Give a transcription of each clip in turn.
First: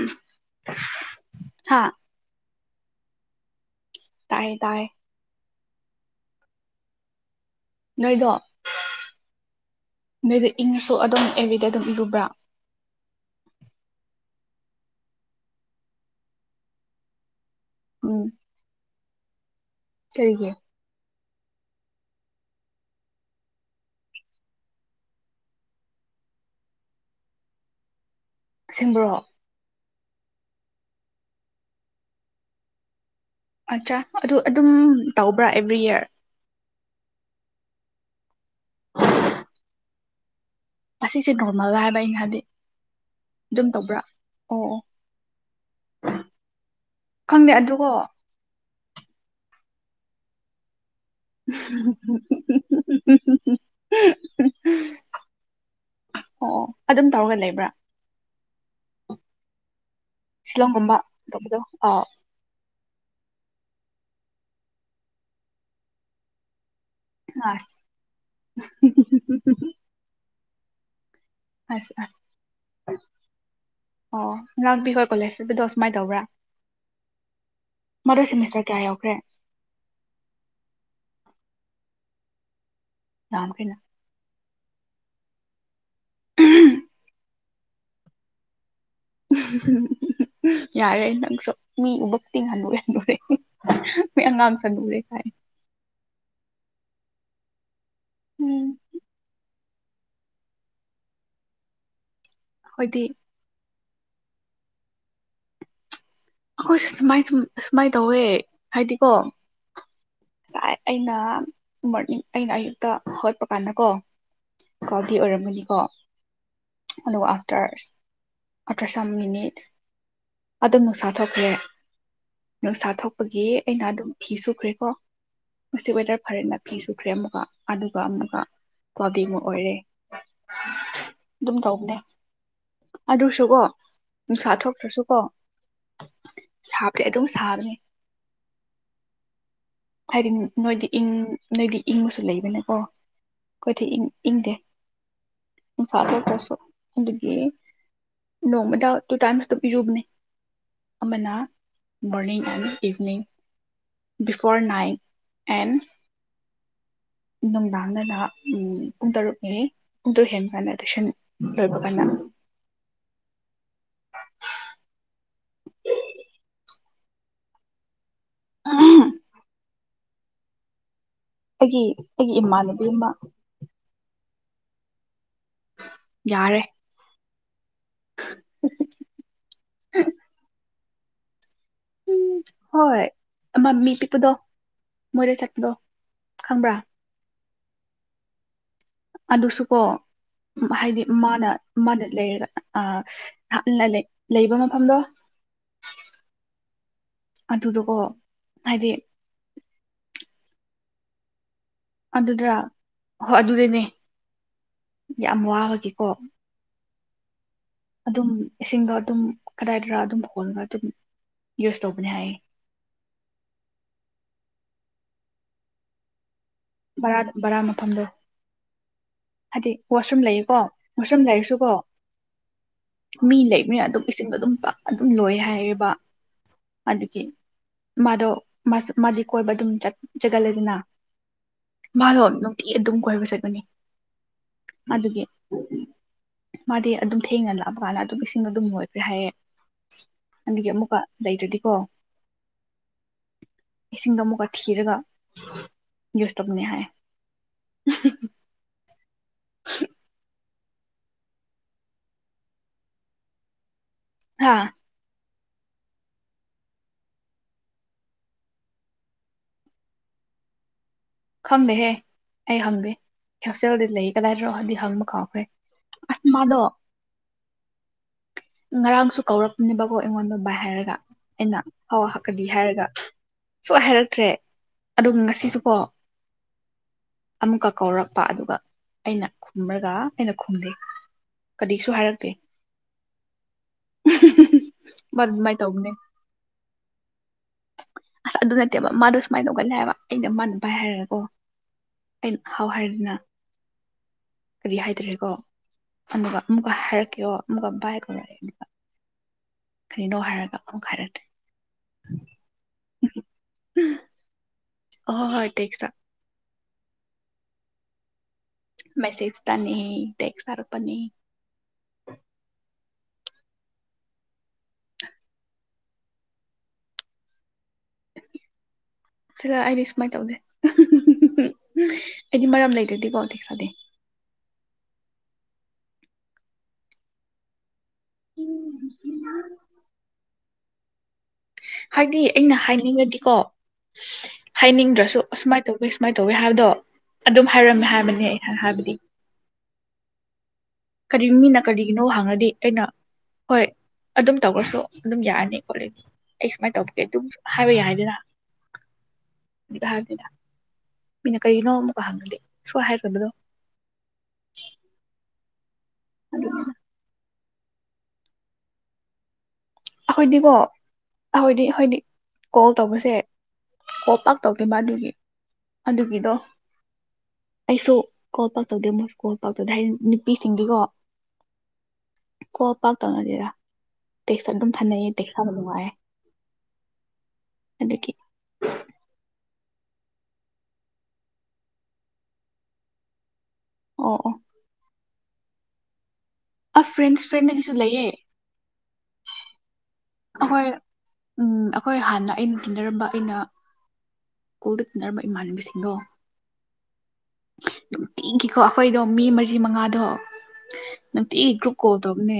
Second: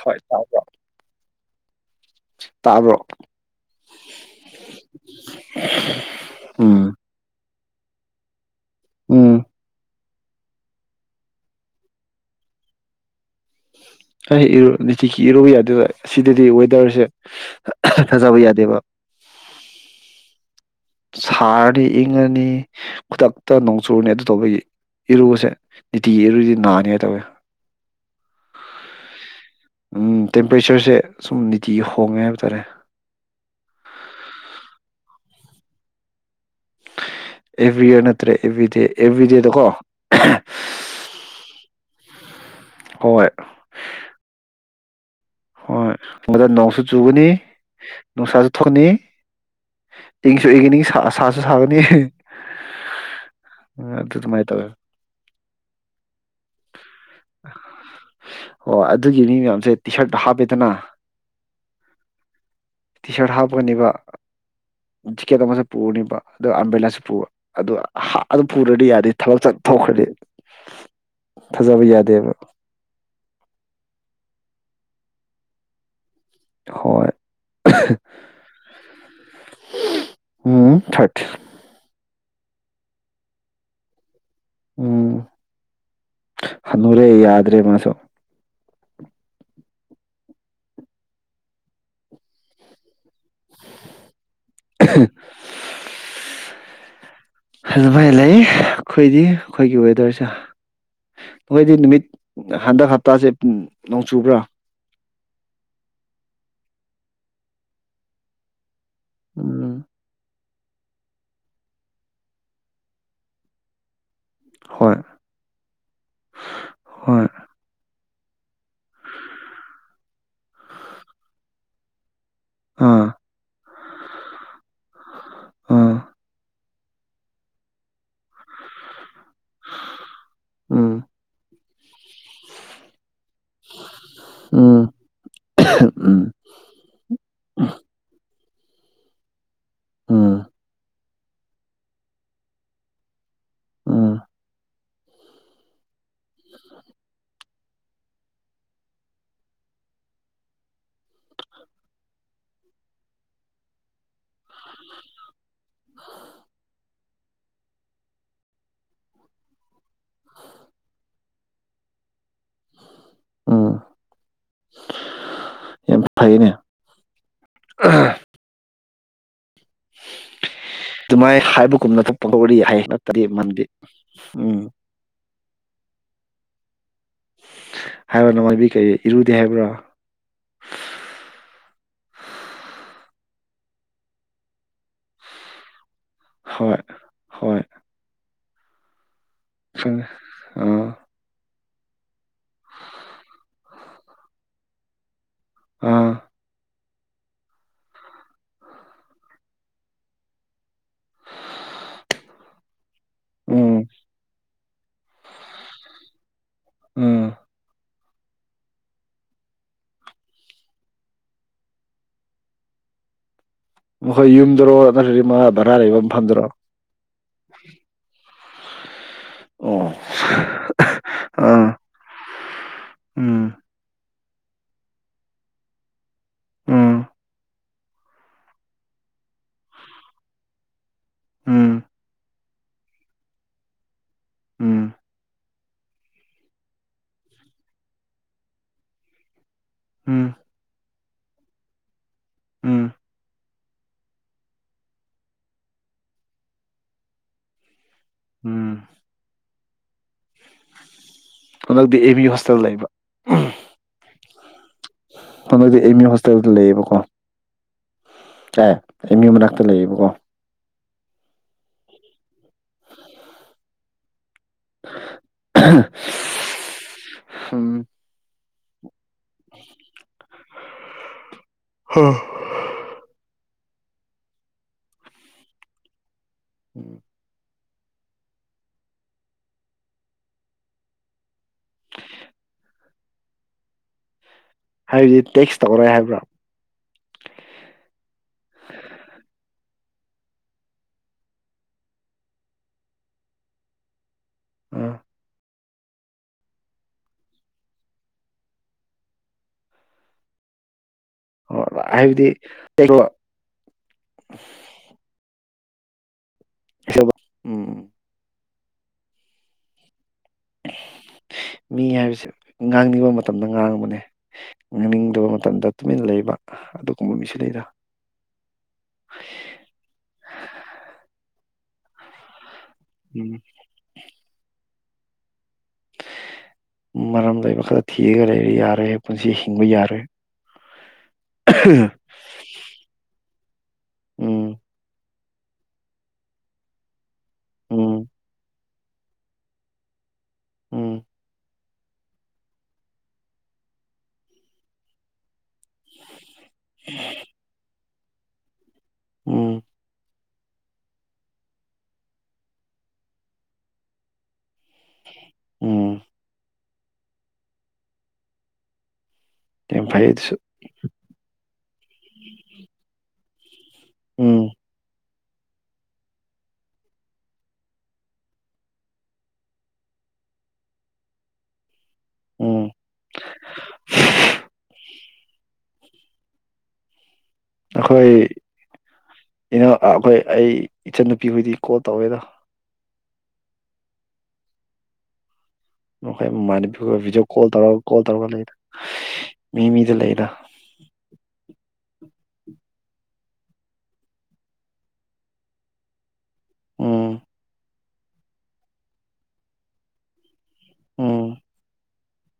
ꯍꯣꯏ ꯇꯥꯕ꯭ꯔꯣ ꯍꯥ ꯇꯥꯕ꯭ꯔꯣ ꯇꯥꯏꯌꯦ ꯇꯥꯏꯌꯦ ꯎꯝ ꯅꯣꯏꯗꯣ ꯎꯝ ꯑꯗꯨꯏꯗ ꯏꯪꯁꯨ ꯑꯗꯨꯝ ꯑꯦꯔꯤꯗ ꯑꯗꯨꯝ ꯏꯔꯨꯕ꯭ꯔꯥ ꯑꯩ ꯏꯔꯨ ꯅꯤꯇꯤꯒꯤ ꯏꯔꯨꯕ ꯌꯥꯗꯦꯗ ꯁꯤꯗꯗꯤ ꯋꯦꯗꯔꯁꯦ ꯊꯖꯕ ꯌꯥꯗꯦꯕ ꯀꯦ ꯁꯥꯔꯅꯤ ꯏꯪꯉꯅꯤ ꯈꯨꯗꯛꯇ ꯅꯣꯡꯆꯨꯔꯅꯤ ꯑꯗꯨ ꯇꯧꯕ ꯏꯔꯨꯕꯁꯦ ꯅꯤꯇꯤꯒꯤ ꯏꯔꯨꯏꯗꯤ ꯅꯥꯅꯤ ꯍꯥꯏ ꯇꯧꯋꯦ ꯁꯦꯡꯕ꯭ꯔꯣ ꯎꯝ ꯇꯦꯝꯄꯔꯦꯆꯔꯁꯦ ꯁꯨꯝ ꯅꯤꯇꯤꯒꯤ ꯍꯣꯡꯉꯦ ꯍꯥꯏꯕ ꯇꯥꯔꯦ ꯑꯠꯆꯥ ꯑꯗꯨ ꯑꯗꯨꯝ ꯇꯧꯕ꯭ꯔꯥ ꯑꯦꯚ꯭ꯔꯤ ꯏꯌꯔ ꯑꯦꯚ꯭ꯔꯤꯔ ꯅꯠꯇ꯭ꯔꯦ ꯑꯦꯕ꯭ꯔꯤꯗꯦ ꯑꯦꯕ꯭ꯔꯤꯗꯦꯗꯀꯣ ꯑꯁꯤꯁꯦ ꯅꯣꯔꯃꯦꯜꯗ ꯍꯥꯏꯕ ꯑꯩꯅ ꯍꯥꯏꯕꯤ ꯍꯣꯏ ꯑꯗꯨꯝ ꯇꯧꯕ꯭ꯔꯥ ꯑꯣ ꯑꯣ ꯍꯣꯏ ꯑꯗꯨꯗ ꯅꯧꯁꯨ ꯆꯨꯒꯅꯤ ꯈꯪꯗꯦ ꯑꯗꯨꯀꯣ ꯅꯨꯡꯁꯥꯁꯨ ꯊꯛꯅꯤ ꯁꯨ ꯏꯒꯅꯤ ꯁꯥꯁꯨ ꯁꯥꯒꯅꯤ ꯑꯗꯨ ꯑꯗꯨꯃꯥꯏꯅ ꯇꯧꯋꯦ ꯑꯣ ꯑꯣ ꯑꯗꯨꯝ ꯇꯧꯔꯒ ꯂꯩꯕ꯭ꯔꯥ ꯑꯣ ꯑꯗꯨꯒꯤ ꯃꯤ ꯃꯌꯥꯝꯁꯦ ꯇꯤ ꯁꯥꯔꯠꯇ ꯍꯥꯞꯄꯦꯗꯅ ꯁꯤꯂꯣꯡꯒꯨꯝꯕ ꯇꯧꯕꯗꯣ ꯑꯥꯎ ꯇꯤ ꯁꯥꯔꯠ ꯍꯥꯞꯀꯅꯦꯕ ꯆ ꯀꯦ ꯇꯃꯁꯦ ꯄ ꯄꯨꯔꯅꯤꯃ ꯑꯗꯨꯗꯣ ꯑꯝꯕꯦꯂꯁꯤ ꯑꯗꯨ ꯑꯁ ꯑꯗꯨ ꯄꯨꯔꯗꯤ ꯌꯥꯗꯦ ꯊꯕꯛ ꯆꯠꯊꯈ꯭ꯔꯗꯤ ꯊꯖꯕ ꯑꯁ ꯑꯁ ꯌꯥꯗꯦꯕ ꯑꯣ ꯉꯔꯥꯡꯄꯤ ꯍꯣꯏ ꯀꯣꯂꯦꯖꯁꯤꯗꯣ ꯁꯨꯃꯥꯏꯅ ꯇꯧꯕ꯭ꯔꯥ ꯍꯣꯏ ꯃꯗꯨ ꯁꯦꯃꯤꯁꯇꯔ ꯀꯌꯥ ꯌꯥꯎꯈ꯭ꯔꯦ ꯎꯝ ꯊꯥꯔꯠ ꯌꯥꯝꯝ ꯀꯅ ꯎꯝ ꯍꯅꯔꯦ ꯌꯥꯔ ꯑꯗꯨꯗ꯭ꯔꯦꯃꯁ ꯌꯥꯔꯦ ꯅꯪꯁꯨ ꯃꯤ ꯎꯕꯛꯇꯤ ꯉꯟꯗꯣꯛꯦ ꯍꯥꯏꯟꯗꯦ ꯃꯤ ꯑꯉꯥꯡ ꯁꯪ ꯍꯥꯏ ꯑꯗꯨꯃꯥꯏꯅ ꯂꯩ ꯑꯩꯈꯣꯏꯗꯤ ꯑꯩꯈꯣꯏꯒꯤ ꯋꯦꯗꯔꯁꯦ ꯃꯣꯏꯗꯤ ꯅꯨꯃꯤꯠ ꯍꯟꯗꯛ ꯑꯩꯈꯣꯏꯗꯤ ꯍꯞꯇꯥꯁꯦ ꯅꯣꯡ ꯆꯨꯕ꯭ꯔꯥ ꯑꯩꯈꯣꯏ ꯁꯨꯃꯥꯏ ꯁꯨꯃꯥꯏꯅ ꯇꯧꯋꯦ ꯍꯥꯏꯥꯏꯗꯤ ꯀꯣ ꯎꯝ ꯉꯁꯥꯏ ꯑꯩꯅ ꯃꯣꯔꯅꯤꯡ ꯑꯩꯅ ꯑꯌꯨꯛꯇ ꯍꯧꯒꯠꯄ ꯀꯥꯟꯗ ꯀꯣ ꯍꯣꯏ ꯀꯥꯎꯗꯤ ꯑꯣꯏꯔꯝꯃꯅꯤꯀꯣ ꯑ ꯍꯣꯏ ꯑꯇꯔꯁ ꯑꯊ꯭ꯔ ꯁꯝ ꯃꯤꯅꯤꯠꯁ ꯑꯗꯨꯝ ꯅꯨꯡꯁꯥ ꯊꯣꯛꯂꯦ ꯅꯨꯡꯁꯥ ꯑꯥ ꯊꯣꯛꯄꯒꯤ ꯑꯩꯅ ꯑꯗꯨꯝ ꯐꯤ ꯁꯨꯈ꯭ꯔꯦꯀꯣ ꯃꯁꯤ ꯑꯥ ꯋꯦꯗꯔ ꯐꯔ ꯂꯦ ꯐꯤ ꯁꯨꯈ꯭ꯔꯦ ꯑꯃꯨꯛꯀ ꯑꯗꯨꯒ ꯑꯃꯨꯛꯀ ꯀ꯭ꯋꯥꯕꯤꯃꯨꯛ ꯑꯣꯏꯔꯦ ꯎꯝ ꯗꯦ ꯑꯗꯨꯁꯨꯀꯣ ꯅꯨꯡꯁꯥ ꯎꯝ ꯊꯣꯛꯇ꯭ꯔꯁꯨ ꯀꯣ ꯎꯝ ꯁꯥꯕꯗꯤ ꯑꯗꯨꯝ ꯁꯥꯕꯅꯤ ꯍꯥꯏꯗꯤ ꯎꯝ ꯅꯣꯏꯗꯤ ꯏꯪ ꯅꯣꯏꯗꯤ ꯏꯪꯕꯁꯨ ꯂꯩꯕꯅꯦꯀꯣ ꯑꯩꯣꯏꯗꯤ ꯎꯝ ꯏꯪꯗꯦ ꯏꯝꯐꯥꯜꯇꯣꯇꯁꯨ ꯍꯗꯒꯤ ꯅꯣꯡꯃꯗ ꯇꯨ ꯇꯥꯏꯝꯁꯇ ꯄꯤꯔꯨꯕꯅꯤ ꯑꯃꯅ morning and evening four nine and ꯅꯨꯡꯗꯥꯡꯗꯗ ꯄꯨꯡ ꯇꯔꯨꯛꯅꯤꯅꯤ ꯄꯨꯇꯔꯨꯛ ꯍꯦꯟꯕꯥꯟꯅ ꯑꯦꯃꯤꯁꯟ ꯂꯣꯏꯕ ꯀ ꯎꯝ [unintelligible] ꯍꯥꯏꯗꯤꯅꯦ ꯑꯩꯒꯤ ꯑꯗꯨꯃꯥꯏ ꯍꯥꯏꯕꯒꯨꯝꯅ ꯑꯩꯒꯤ ꯊꯣꯛꯄꯒꯔꯤ ꯍꯥꯏ ꯏꯃꯥꯟꯅꯕꯤ ꯑꯃ ꯅꯠꯇꯔꯤ ꯃꯟꯗꯤ ꯎꯝ ꯌꯥꯔꯦ ꯍꯥꯏꯕ ꯅꯅꯨꯡꯉꯥꯏꯕꯤ ꯀꯩ ꯏꯔꯨꯗꯦ ꯍꯥꯏꯕ꯭ꯔꯥ ꯎꯝ ꯍꯣꯏ ꯃꯃꯤ ꯄꯤꯄꯗꯣ ꯃꯣꯏꯔꯦ ꯆꯠꯄꯗꯣ ꯈꯪꯕ꯭ꯔꯥ ꯍꯣꯏ ꯍꯣꯏ ꯑꯗꯨꯁꯨꯀꯣ ꯈꯪꯉꯦ ꯑꯥ ꯍꯥꯏꯗꯤ ꯃꯥꯅ ꯃꯥꯅ ꯂꯩꯔꯒ ꯑ ꯂꯩꯕ ꯃꯐꯝꯗꯣ ꯑꯥ ꯑꯗꯨꯗꯨꯀꯣ ꯍꯥꯏꯗꯤ ꯑꯗꯨꯗ꯭ꯔꯥ ꯍꯣꯏ ꯑꯗꯨꯗꯅꯦ ꯎꯝ ꯌꯥꯝ ꯋꯥꯕꯒꯦꯀꯣ ꯎꯝ ꯑꯗꯨꯝ ꯏꯁꯤꯡꯗꯣ ꯑꯗꯨꯝ ꯀꯗꯥꯏꯗꯔ ꯑꯗꯨꯝ ꯈꯣꯜꯒ ꯑꯗꯨꯝ ꯌꯨꯁ ꯇꯧꯕꯅꯤ ꯍꯥꯏꯌꯦ ꯃꯈꯣꯏ ꯌꯨꯝꯗꯔꯣ ꯅꯠꯇ꯭ꯔꯗꯤ ꯃꯥ ꯚꯔꯥ ꯂꯩꯕ ꯑꯃ ꯐꯝꯗꯔꯣ ꯕꯥ ꯕꯔꯥ ꯃꯐꯝꯗꯣ ꯍꯥꯏꯗꯤ ꯑꯣ ꯋꯥꯁꯔꯨꯝ ꯂꯩꯌꯦꯀꯣ ꯋꯥꯁꯔꯨꯝ ꯂꯩꯔꯁꯨꯀꯣ ꯑꯥ ꯃꯤ ꯎꯝ ꯂꯩꯕꯅꯤꯅ ꯑꯗꯨꯝ ꯏꯁꯤꯡꯗꯣ ꯑꯗꯨꯝ ꯑꯗꯨꯝ ꯂꯣꯏ ꯍꯥꯏꯔꯤꯕ ꯎꯝ ꯑꯗꯨ ꯀꯦ ꯃꯥꯗꯣ ꯃꯥꯗꯤ ꯀꯣꯏꯕ ꯑꯗꯨꯝ ꯆꯒꯠꯂꯦꯗꯅ ꯎꯝ ꯂꯣꯅꯣ ꯤ ꯑꯗꯨꯝ ꯀꯣꯏꯕ ꯆꯠꯀꯅꯤ ꯎꯝ ꯑꯗꯨꯒꯤ ꯃꯥꯗꯤ ꯑꯗꯨꯝ ꯊꯦꯡꯅ ꯂꯥꯛꯄ ꯀꯥꯟꯗ ꯑꯗꯨꯝ ꯏꯁꯤꯡ ꯑꯗꯨꯝ ꯂꯣꯏꯈ꯭ꯔꯦ ꯍꯥꯏꯌꯦꯦ ꯎꯝ ꯑꯗꯨꯒꯤ ꯑꯃꯨꯛꯀ ꯂꯩꯗꯨꯗꯤ ꯀꯣ ꯎꯝ ꯏꯁꯤꯡꯗꯣ ꯑꯃꯨꯛꯀ ꯊꯤꯔꯒ ꯌꯁꯇꯕꯨꯅ ꯍꯥꯏ ꯎꯝ [unintelligible] ꯍꯟꯗꯛꯇꯤ ꯑꯦ ꯕꯤ ꯍꯣꯁꯇꯦꯜ ꯂꯩꯕ ꯍꯥꯥ ꯅꯣꯏꯗꯤ ꯑꯦꯝ ꯌꯨ ꯍꯣꯁꯇꯦꯜꯗ ꯂꯩꯌꯦꯕꯀꯣ ꯑꯦ ꯑꯦꯝ ꯌꯨ ꯃꯅꯥꯛꯇ ꯂꯩꯌꯦꯕꯀꯣ ꯈꯪꯗꯦꯍꯦ ꯑꯩ ꯍꯪꯗꯦ ꯍꯛꯁꯦꯜꯗꯤ ꯂꯩ ꯀꯗꯥꯏ ꯔꯣꯍꯗꯤ ꯍꯜꯃ ꯀꯥꯎꯈ꯭ꯔꯦ ꯑꯁꯃꯗꯣ ꯎꯝ ꯉꯔꯥꯡꯁꯨ ꯀꯧꯔꯛꯄꯅꯦꯕꯀꯣ ꯑꯩꯉꯣꯟꯗ ꯕꯥꯏ ꯍꯥꯏꯔꯒ ꯑꯩꯅ ꯍꯋꯥ ꯍꯥꯛꯀꯗꯤ ꯍꯥꯏꯔꯒ ꯁꯨ ꯍꯥꯏꯔꯛꯇ꯭ꯔꯦ ꯑ ꯉꯁꯤꯁꯨ ꯀꯣ ꯎꯝ ꯑꯃꯨꯛꯀ ꯀꯧꯔꯛꯄ ꯑꯗꯨꯒ ꯑꯩꯅ ꯈꯨꯝꯔꯒ ꯑꯩꯅ ꯈꯨꯝꯗꯦ ꯀꯔꯤꯁꯨ ꯍꯥꯏꯔꯛꯇꯦ ꯍꯥꯏꯕꯗꯤ ꯃꯥꯗꯨ ꯑꯗꯨꯃꯥꯏꯅ ꯇꯦꯛꯁ ꯇꯧꯕꯅꯦ ꯇꯧꯔꯣꯏ ꯍꯥꯏꯕ꯭ꯔꯥ ꯑꯁ ꯑꯗꯨ ꯅꯠꯇꯦꯕ ꯃꯥꯗ ꯁꯨꯃꯥꯏꯅ ꯇꯧ ꯍꯧꯒꯠꯂꯦ ꯍꯥꯏꯕ ꯑꯩꯅ ꯃꯟ ꯄꯥꯏ ꯍꯥꯏꯔꯒ ꯑꯣ ꯑꯩꯅ ꯍꯥꯎ ꯍꯥꯏꯔꯗꯅ ꯀꯔꯤ ꯑ ꯍꯥꯏꯗ꯭ꯔꯦꯀꯣ ꯑꯗꯨꯒ ꯑꯃꯨꯛꯀ ꯍꯥꯏꯔꯛꯀꯦꯣ ꯑꯃꯨꯛꯀ ꯕꯥꯏ ꯀꯔꯛꯑꯦ ꯑꯗꯨꯒ ꯀꯔꯤꯅꯣ ꯍꯥꯏꯔꯒ ꯑꯃꯨꯛꯀ ꯍꯥꯏꯔꯛꯀꯦ ꯑꯣ ꯍꯥꯏꯕꯗꯤ ꯀ ꯑꯣ ꯍꯣꯏ ꯇ ꯆꯥ ꯁꯕ ꯎꯝ ꯃꯦꯁꯦꯖ ꯇꯅꯤ ꯇꯦꯛꯁ ꯊꯥꯔꯛꯄꯅꯤ ꯃꯤ ꯍꯥꯏꯕꯁꯦ ꯉꯥꯡꯅꯤꯡꯕ ꯃꯇꯝ ꯃꯇꯝꯗ ꯉꯥꯡꯕꯅꯦ ꯉꯥꯡꯅꯤꯡꯗꯕ ꯃꯇꯝꯗ ꯇꯨꯃꯤꯟꯅ ꯂꯩꯕ ꯑꯗꯨꯒꯨꯝꯕ ꯃꯤꯁꯨ ꯂꯩꯗ ꯁꯤꯔ ꯑꯩꯗꯤ ꯁꯨꯃꯥꯏꯅ ꯇꯧꯗꯦ ꯎꯝ ꯃꯔꯝ ꯂꯩꯗ꯭ꯔꯗꯤꯀꯣ ꯎꯝ ꯗꯦꯛꯁꯥꯗꯦ ꯃꯔꯔꯝꯗꯏ ꯃꯈ ꯊꯦꯒꯔ ꯂꯩ ꯌꯥꯔ ꯄꯨꯣꯟꯁꯤ ꯍꯤꯡꯕ ꯌꯥꯔ ꯍꯥꯏꯗꯤ ꯑꯩꯅ ꯍꯥꯏꯅꯤꯡꯉꯗꯤꯀꯣ ꯎꯝ ꯍꯥꯏꯅꯤꯡꯗ꯭ꯔꯁꯨ ꯑꯨꯃꯥꯏꯅ ꯇꯧꯒꯦ ꯁꯨꯃꯥꯏ ꯇꯧꯦ ꯍꯥꯏꯕꯗꯣ ꯑꯗꯨꯝ ꯍꯥꯏꯔꯝꯃꯦ ꯎꯝ ꯍꯥꯏꯕꯅꯦ ꯑꯩ ꯍꯥꯏꯕꯅꯤ [inaudible] ꯎꯝ ꯀꯔꯤꯃꯤ ꯅ ꯀꯔꯤꯒꯤꯅꯣ ꯍꯥꯡꯉꯗꯤ ꯑꯩꯅ ꯍꯣꯏ ꯑꯗꯨꯝ ꯇꯧꯔ꯭ꯔꯁꯨ ꯑꯗꯨꯝ ꯌꯥꯔꯅꯤ ꯈꯣꯠꯂꯅꯤ ꯑꯩ ꯁꯨꯃꯥꯏꯅ ꯇꯧꯒꯦ ꯑꯗꯨꯝ ꯍꯥꯏꯕ ꯌꯥꯏꯗꯅ ꯎꯝ ꯊ ꯑꯗꯨꯗꯥ ꯃꯤꯅ ꯀꯔꯤꯅꯣ ꯑꯃꯨꯛꯀ ꯍꯪꯒꯂ ꯁꯣ ꯍꯥꯏꯕꯗꯣ ꯑꯣꯝ ꯌꯥꯝ ꯐꯩ ꯑꯗꯨꯁꯨ ꯑꯩꯈꯣꯏꯗꯤꯀꯣ ꯑꯩꯈꯣꯏꯗꯤ ꯑꯩꯈꯣꯏꯗꯤ ꯀꯣꯜ ꯇꯧꯕꯁꯦ ꯀꯣ ꯄꯥꯛ ꯎꯝ ꯇꯧꯒꯦ ꯃꯥꯗꯨꯒꯤ ꯑꯗꯨꯒꯤꯗꯣ ꯑꯩꯁꯨ ꯀꯣꯜ ꯄꯥꯛ ꯇꯧꯗꯦ ꯃꯣꯏꯁꯨ ꯀꯣꯜ ꯄꯥꯛ ꯇꯧꯗꯦ ꯍꯥꯏꯗꯤ ꯅꯨꯄꯤꯁꯤꯡꯒꯤꯀꯣ ꯎꯝ ꯀꯣꯄꯥ ꯀꯔꯥ ꯊꯌꯦꯦ ꯅꯨꯡꯉꯥꯏ ꯑꯩꯈꯣꯏ ꯏꯩꯅ ꯑꯩꯈꯣꯏ ꯑꯩ ꯏꯆꯟꯟꯅꯨꯄꯤ ꯍꯣꯏꯗꯤ ꯀꯣꯜ ꯇꯧꯋꯦꯗ ꯑꯣ ꯑꯣ ꯑꯁ ꯍꯣꯏ ꯐ꯭ꯔꯦꯟꯁ ꯃꯤꯗꯤꯑꯣ ꯀꯣ ꯇꯧꯔ ꯐ꯭ꯔꯦꯟꯗꯒꯤꯁꯨ ꯀꯣ ꯂꯩꯌꯦ ꯇꯧꯔ ꯂ ꯂꯩ ꯃꯤꯃꯤ ꯑꯩꯈꯣꯏ ꯎꯝ ꯑꯩꯈꯣꯏ ꯍꯥꯟꯅ ꯑꯩꯅ ꯇꯤꯟꯅꯔꯝꯕ ꯑꯩꯅ ꯁ꯭ꯀꯨꯜꯗ ꯇꯤꯟꯅꯔꯝꯕ ꯏꯃꯥꯟꯅꯕꯤꯁꯤꯡꯗꯣ ꯎꯝ ꯅꯨꯡ ꯇꯤꯈꯤꯀꯣ ꯑꯩꯈꯣꯏꯗꯣ ꯃꯤ ꯃꯔꯤ ꯃꯉꯥꯗꯣ ꯃ ꯎꯝ ꯏꯒ꯭ꯔ ꯀꯣ ꯄꯇꯣꯞꯅꯦ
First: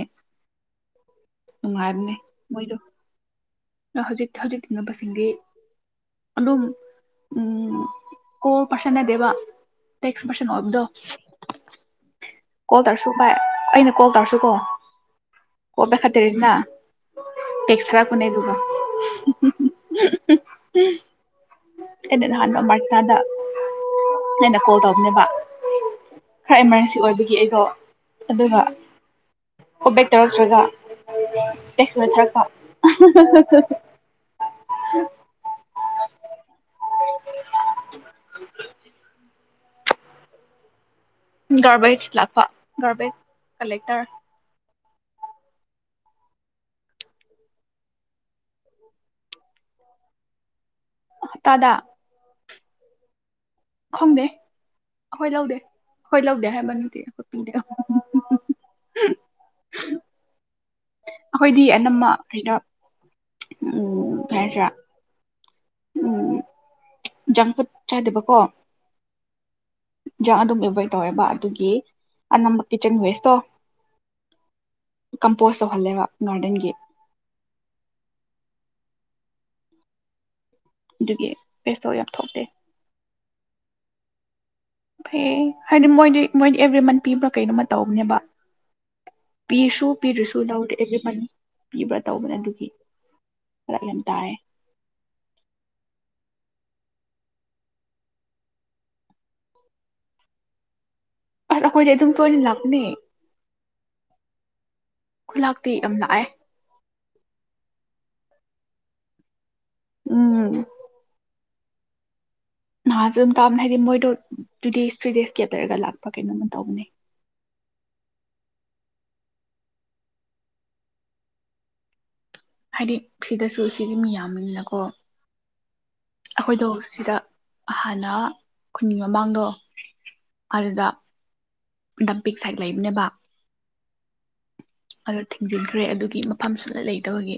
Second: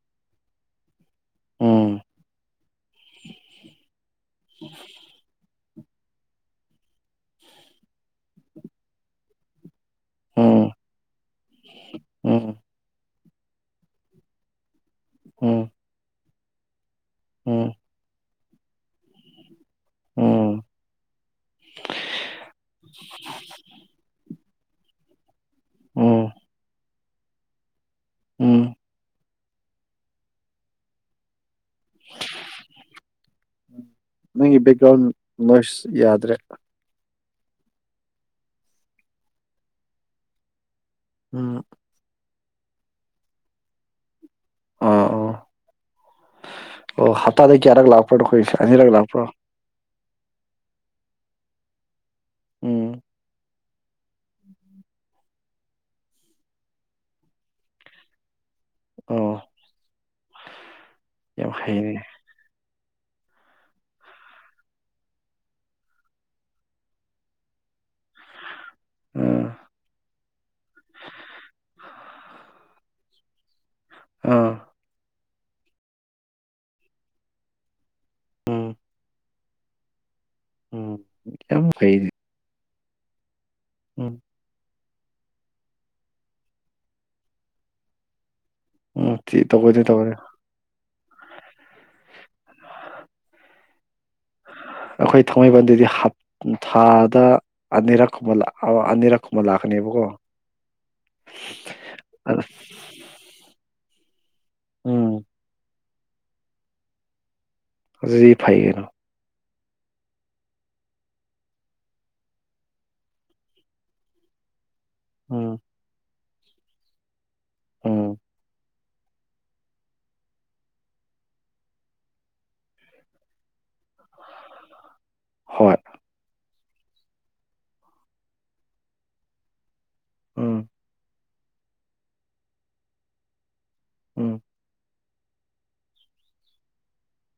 ꯎꯝ ꯇꯨꯃꯔꯅꯦ ꯑꯣꯏꯗꯣ ꯍꯧꯖꯤꯛ ꯍꯧꯖꯤꯛ ꯇꯤꯟꯅꯕꯁꯤꯡ ꯗꯤ ꯑꯗꯨꯝ ꯎꯝ ꯀꯣ ꯄꯔꯁꯟꯅ ꯗꯦꯕ ꯦꯛꯁ ꯄꯔꯁꯟ ꯎꯝ ꯍꯕꯗꯣ ꯎꯝ ꯀꯣ ꯇ꯭ꯔ ꯁꯨ ꯚꯥꯏ ꯑꯩꯅ ꯀꯣꯜ ꯇꯧꯔꯁꯨꯀꯣ ꯎꯝ ꯀꯕ ꯈ ꯅ ꯎꯝ ꯇꯦꯛꯁꯇ꯭ꯔꯥ ꯀꯅꯦꯗꯨ ꯎꯝ [inaudible] ꯅ ꯅꯍꯥꯟꯕ ꯃꯔꯇꯗꯟꯅ ꯀꯣꯜ ꯇꯧ ꯑꯗꯨ ꯎꯝ ꯍ ꯏꯃꯔ ꯑꯣꯏꯕꯒꯤ ꯑꯩꯗꯣ ꯑꯗꯨꯒ ꯎꯝ ꯀꯣꯕꯦꯛ ꯇꯧꯔꯛꯇ꯭ꯔꯒ ꯇꯦꯛꯁꯃꯤꯠꯇ꯭ꯔꯀ ꯌꯥꯗ ꯔꯦ [inaudible] ꯎꯝ ꯒꯥꯔꯕꯦꯁ ꯂꯥꯛꯄ ꯒꯔꯕꯦꯁ ꯀꯂꯦꯛꯇꯔ ꯑ ꯑꯣꯗꯤ ꯀꯔꯒ ꯂꯥꯛ ꯄ ꯀꯣꯏ ꯑꯅꯤꯔꯒ ꯂꯥꯛꯄꯣ ꯇꯗꯥ ꯎꯝ ꯈꯣꯡꯗꯦ ꯑꯩꯈꯣꯏ ꯂꯧꯗꯦ ꯑꯩꯈꯣꯏ ꯂꯧꯗꯦ ꯍꯥꯏꯕꯅꯗꯤ ꯑꯩꯈꯠ ꯄꯗꯦ ꯑꯣ ꯌꯥꯝ ꯑꯩꯈꯣꯏꯗꯤ ꯍꯩꯅꯦ ꯑꯅꯝꯕ ꯀꯩꯅꯣ ꯎꯝ ꯐꯦꯁ꯭ꯔꯥ ꯎꯝ ꯖꯪꯀꯠ ꯆꯥꯗꯕꯀꯣ ꯎꯝ ꯌꯦꯟꯖꯥꯡ ꯑꯗꯨꯝ ꯑꯦꯚꯣꯏꯠ ꯇꯧꯋꯦꯕ ꯑꯗꯨꯒꯤ ꯑꯅꯝꯕ ꯀꯤꯠꯆꯟ ꯋꯦꯁꯇꯣ ꯑꯥ ꯀꯝꯄꯣꯁ ꯇꯧꯍꯜꯂꯦꯕ ꯒꯥꯔꯗꯦꯟꯒꯤ ꯎꯝ ꯎꯝ ꯑꯗꯨꯒꯤ ꯐꯦꯁꯇꯧ ꯌꯥꯝ ꯊꯣꯛꯇꯦ ꯎꯝ ꯐꯦ ꯍꯥꯏꯗꯤ ꯃꯣꯏꯗꯤ ꯃꯣꯏꯗꯤ ꯑꯦꯕ꯭ꯔꯤ ꯃꯟꯠ ꯄꯤꯕ꯭ꯔꯥ ꯀꯩꯅꯣꯝꯃ ꯇꯧꯕꯅꯦꯕ ꯎꯝ ꯊꯤ ꯇꯧꯕꯅꯦ ꯄꯤꯁꯨ ꯇꯧꯕꯅꯦ ꯄꯤꯔꯁꯨꯗꯥꯎꯠ ꯑꯦꯕꯔꯤ ꯃꯅꯤ ꯄꯤꯕ꯭ꯔꯥ ꯇꯧꯕꯅ ꯑꯗꯨꯒꯤ ꯌꯥꯝ ꯇꯥꯏꯔ ꯑꯩꯈꯣꯏ ꯊꯥꯡꯃꯩꯕꯟꯗꯨꯗꯤ ꯍꯞ ꯊꯥꯗ ꯑꯅꯤꯔꯛꯨꯝꯕ ꯑꯅꯤꯔꯛ ꯀꯨꯝꯕ ꯂꯥꯛꯀꯅꯦꯕꯀꯣ ꯑꯁ ꯑꯩꯈꯣꯏꯁꯦ ꯑꯗꯨꯝ ꯐꯅꯤ ꯑꯁ ꯂꯥꯛꯅꯦ ꯎꯝ ꯈꯨꯣꯏꯂꯥꯛꯇꯤ ꯌꯥꯝ ꯂ ꯑ ꯖꯤ ꯐꯥꯏꯒꯅ ꯎꯝ ꯑ ꯑꯗꯨꯟ ꯀꯝ ꯍꯥꯏꯗꯤ ꯃꯣꯏ ꯇꯨ ꯗꯦꯁ ꯊ꯭ꯔꯤ ꯗꯦꯁ ꯎꯝ ꯀꯦꯇꯔꯒ ꯂꯥꯛꯄ ꯀꯩꯅꯣꯝꯃ ꯇꯧꯕꯅꯦ ꯎꯝ ꯍꯥꯏꯗꯤ ꯁꯤꯗꯁꯨ ꯁꯤꯗꯤ ꯃꯤ ꯌꯥꯝꯃꯤꯅꯤꯅꯀꯣ ꯍꯠ ꯑꯩꯈꯣꯏꯗꯣ ꯁꯤꯗ ꯍꯥꯟꯅ ꯈꯨꯟꯒꯤ ꯃꯃꯥꯡꯗꯣ ꯎꯝ ꯑꯗꯨꯗ ꯗꯝꯄꯤꯛ ꯁꯥꯏꯠ ꯂꯩꯕꯅꯦꯕ ꯎꯝ ꯑꯗꯣ ꯊꯤꯡꯖꯤꯟꯈ꯭ꯔꯦ ꯑꯗꯨꯒꯤ ꯃꯐꯝ ꯁꯨꯅ ꯂꯩꯇꯕꯒꯤ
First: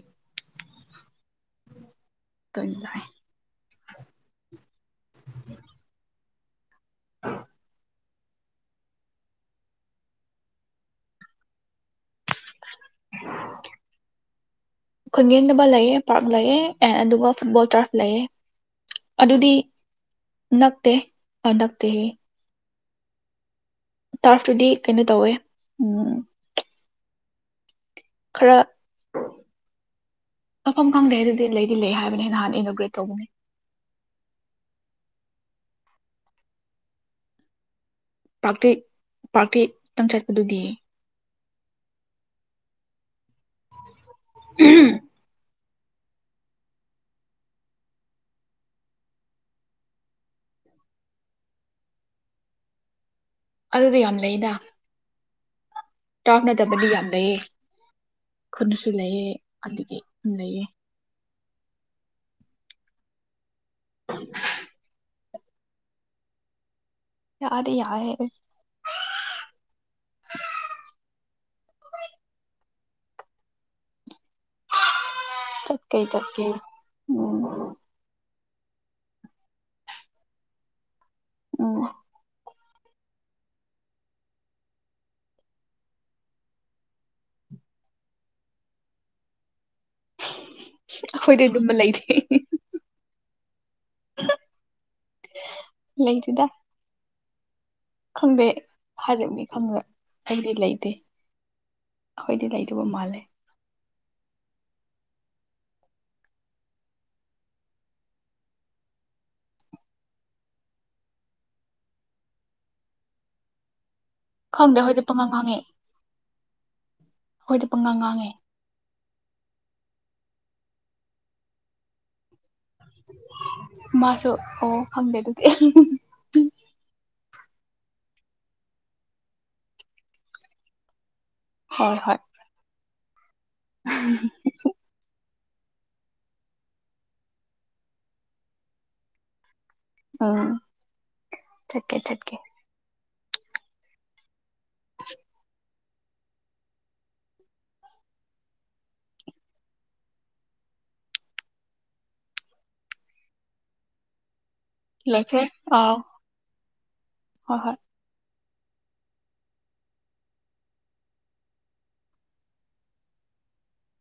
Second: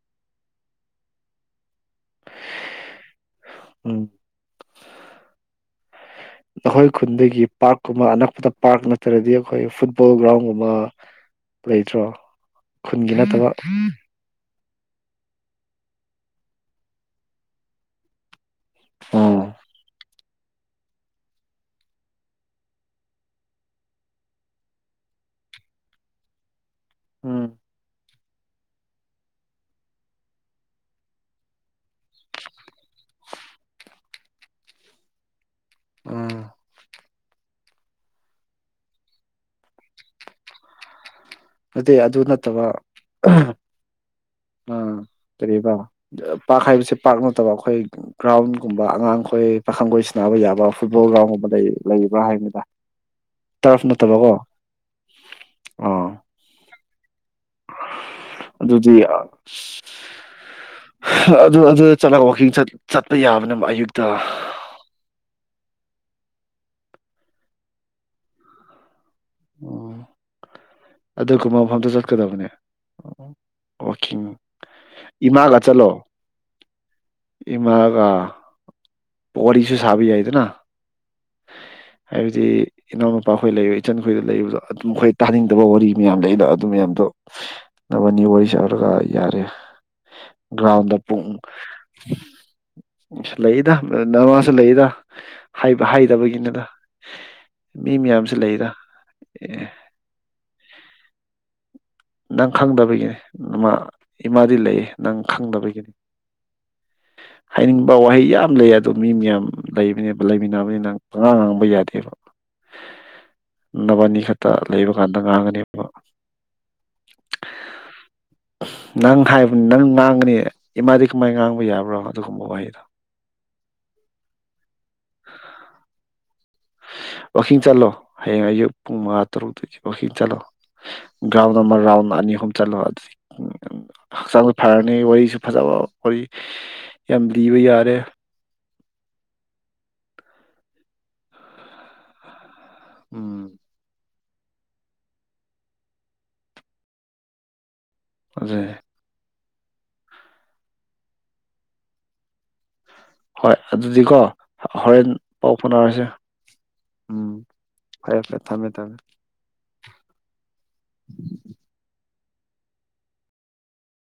ꯇ ꯂ ꯎꯝ ꯅꯈꯣꯏ ꯈꯨꯟꯗꯒꯤ ꯄꯥꯔꯛꯀꯨꯝꯕ ꯑꯅꯛ ꯈꯨ ꯄꯥꯔꯛ ꯅꯠꯇ꯭ꯔꯗꯤ ꯑꯩꯈꯣꯏ ꯐꯨꯠꯕꯣꯜ ꯒ꯭ꯔꯥꯎꯟꯒꯨꯝꯕ ꯂꯩꯇ꯭ꯔꯣ ꯈꯨꯟꯒꯤ ꯅꯠꯇꯕ ꯈꯨꯟ ꯌꯦꯅꯕ ꯂꯩꯑ ꯄꯥꯔꯛ ꯂꯩꯑꯦ ꯑꯦꯟ ꯑꯗꯨꯒ ꯐꯨꯠꯕꯣꯜ ꯇꯔꯐ ꯂꯩꯑꯦ ꯎꯝ ꯑꯗꯨꯗꯤ ꯅꯛꯇ ꯅꯛꯇ ꯍ ꯇꯥꯔꯐꯇꯨꯗꯤ ꯀꯩꯅꯣ ꯇꯧꯋꯦ ꯎꯝ ꯎꯝ ꯈꯔ ꯃꯐꯝ ꯈꯪꯗꯦ ꯑꯗꯨꯗꯤ ꯂꯩꯗꯤ ꯂꯩ ꯍꯥꯏꯕꯅꯦ ꯅꯍꯥꯟꯅ ꯏꯅꯣꯒ꯭ꯔꯦꯠ ꯇꯧꯕꯅꯤ ꯑꯥ ꯄꯥꯥꯛꯔꯇꯦ ꯄꯥꯥꯛꯔꯇꯦꯛꯇꯪ ꯆꯠꯄꯗꯨꯗꯤ ꯑꯗꯨ ꯑꯗꯨ ꯅꯠꯇꯕ ꯑꯥ ꯁꯔꯤ ꯄꯥ ꯄꯥꯔꯛ ꯍꯥꯏꯕꯕꯁꯤꯦ ꯄꯥꯔꯛ ꯅꯠꯇꯕ ꯑꯩꯈꯣꯏ ꯒ꯭ꯔꯥꯎꯟꯒꯨꯝꯕ ꯑꯉꯥꯡꯈꯣꯏ ꯄꯥꯈꯪꯈꯣꯏ ꯁꯟꯅꯕ ꯌꯥꯕ ꯐꯨꯠꯕꯣꯜ ꯒ꯭ꯔꯥꯎꯟꯒꯨꯝꯕ ꯂꯩ ꯂꯩꯕ꯭ꯔꯥ ꯍꯥꯏꯅꯤꯗ ꯑꯗꯨꯗꯤ ꯌꯥꯝ ꯂꯩꯗ ꯑꯣ ꯇꯥꯎꯅꯗꯕꯗꯤ ꯌꯥꯝ ꯂꯩꯑ ꯈꯨꯅꯁꯨ ꯑꯗꯨꯗꯤ ꯂꯩꯑꯦ ꯑꯗꯒꯤ ꯑꯗꯨ ꯂꯩꯑ ꯑꯗꯨ ꯑꯗꯨ ꯆꯠꯂꯒ ꯋꯥꯛꯀꯤꯡ ꯆꯠꯄ ꯌꯥꯕꯅ ꯑꯌꯨꯛꯇ ꯌꯥꯗ ꯌꯥ ꯑꯗꯨꯒ ꯀꯨꯝꯕ ꯃꯐꯝꯗ ꯆꯠꯀꯗꯕꯅꯦ ꯋꯥꯋꯥꯛꯀꯤꯡ ꯏꯃꯥꯒ ꯆꯠꯂꯣ ꯆꯠꯀꯦ ꯆꯠꯀꯦ ꯎꯝ ꯏꯃꯥꯒ ꯄ ꯏꯁꯨ ꯁꯕꯤ ꯌꯥꯗꯅ ꯎꯝ ꯍꯥꯏꯗꯤ ꯏꯅꯥꯎꯅꯨꯄꯥꯈꯣꯏ ꯂꯩ ꯏꯆꯟ ꯈꯣꯏꯗ ꯂꯩꯕꯗꯣ ꯑꯗꯨꯝ ꯑꯩꯣꯏ ꯇꯥꯅꯤꯡꯗꯕ ꯋꯥꯔꯤ ꯃꯌꯥꯝ ꯂꯩꯗꯣ ꯑꯗꯨ ꯃꯌꯥꯝꯗꯣꯅꯕꯅꯤ ꯋꯥꯔꯤ ꯁꯥꯔꯒ ꯌꯥꯔꯦ ꯭ꯔꯥꯎꯟꯗ ꯑꯩꯈꯣꯏꯗꯤ ꯑꯗꯨꯝꯕ ꯂꯩꯇꯦ ꯂꯩ ꯅꯃꯥꯁꯨ ꯂꯩꯗꯕ ꯂꯩꯇꯦꯗ ꯍꯥꯏꯗꯕꯒꯤꯅꯤꯗ ꯃꯤ ꯃꯌꯥꯝꯁꯨ ꯈꯪꯗꯦ ꯂꯩꯔ ꯊꯥꯖꯕꯅꯤ ꯑꯦ ꯈꯪꯕ ꯑꯩꯗꯤ ꯂꯩꯇꯦ ꯑꯩꯈꯣꯏꯗꯤ ꯅꯪ ꯂꯩꯇꯕ ꯃꯥꯜꯂꯦ ꯈꯪꯗꯕꯒꯤꯅꯦꯃ ꯏꯃꯥ ꯂꯩꯦ ꯅꯪ ꯈꯪꯗꯕꯒꯤꯅꯤ ꯍꯥꯏꯅꯤꯡꯕ ꯋꯥꯍꯩ ꯌꯥꯝ ꯂꯩ ꯑꯗꯣ ꯃꯤ ꯃꯌꯥꯝ ꯂꯩꯕꯅꯦ ꯂꯩꯃꯤꯟꯅꯕꯅꯤ ꯅꯪ ꯑꯉꯥꯡ ꯉꯥꯡꯕ ꯌꯥꯗꯦꯕ ꯅꯅꯤ ꯠꯇ ꯈꯪꯗꯦ ꯂꯩꯕ ꯑꯩꯈꯣꯏꯗꯤ ꯀꯥꯟꯗ ꯄꯪꯉꯥꯡ ꯉꯥꯡꯉꯦ ꯉꯥꯡꯒꯅꯦꯕ ꯑꯩꯈꯣꯏꯗꯤ ꯄꯪꯒ ꯉꯥꯡꯉꯦ ꯉꯥꯡꯉꯅꯤ ꯏꯃꯥꯗꯤ ꯀꯃꯥꯏ ꯉꯥꯡꯕ ꯌꯥꯕ꯭ꯔꯣ ꯑꯗꯨꯒꯨꯝꯕ ꯋꯥꯍꯩꯗꯣ ꯃꯥꯁꯨ ꯑꯣ ꯐꯪꯗꯦꯗꯗꯤ ꯋꯥꯋꯥꯛꯀꯤꯡ ꯆꯠꯂꯣ ꯍꯌꯦꯡ ꯑꯌꯨꯛ ꯄꯨꯡ ꯃꯉꯥ ꯇꯔꯨꯛꯇꯒꯤ ꯋꯥꯛꯀꯤꯡ ꯆꯠꯂꯣ ꯒ꯭ꯔꯥꯎꯟ ꯅ ꯑꯃꯔ ꯍꯣꯏ ꯔꯥꯎꯟ ꯍꯣꯏ ꯑꯅꯤ ꯑꯍꯨꯝ ꯆꯠꯂꯨꯔ ꯑꯗꯨꯗꯤ ꯎ ꯆꯪ ꯐꯥꯔꯅꯦ ꯋꯥꯔꯤꯁꯤ ꯐꯖꯕ ꯑꯩ ꯌꯥꯝ ꯂꯤꯕ ꯌꯥꯔꯦ ꯎꯝ ꯆꯠꯀꯦ ꯆꯠꯀꯦ ꯎꯝ [inaudible] ꯑꯗꯨꯗ ꯍꯣꯏ ꯑꯗꯨꯗꯤꯀꯣ ꯍꯣꯔꯦꯟ ꯂꯣꯏꯈ꯭ꯔꯦ ꯄꯥꯎ ꯑꯥꯎ ꯐꯅꯔꯁꯦ ꯎꯝ ꯍꯣꯏ ꯍꯣꯏ ꯐꯔꯦ ꯐꯔꯦ ꯊꯝꯃꯦ ꯊꯝꯃꯦ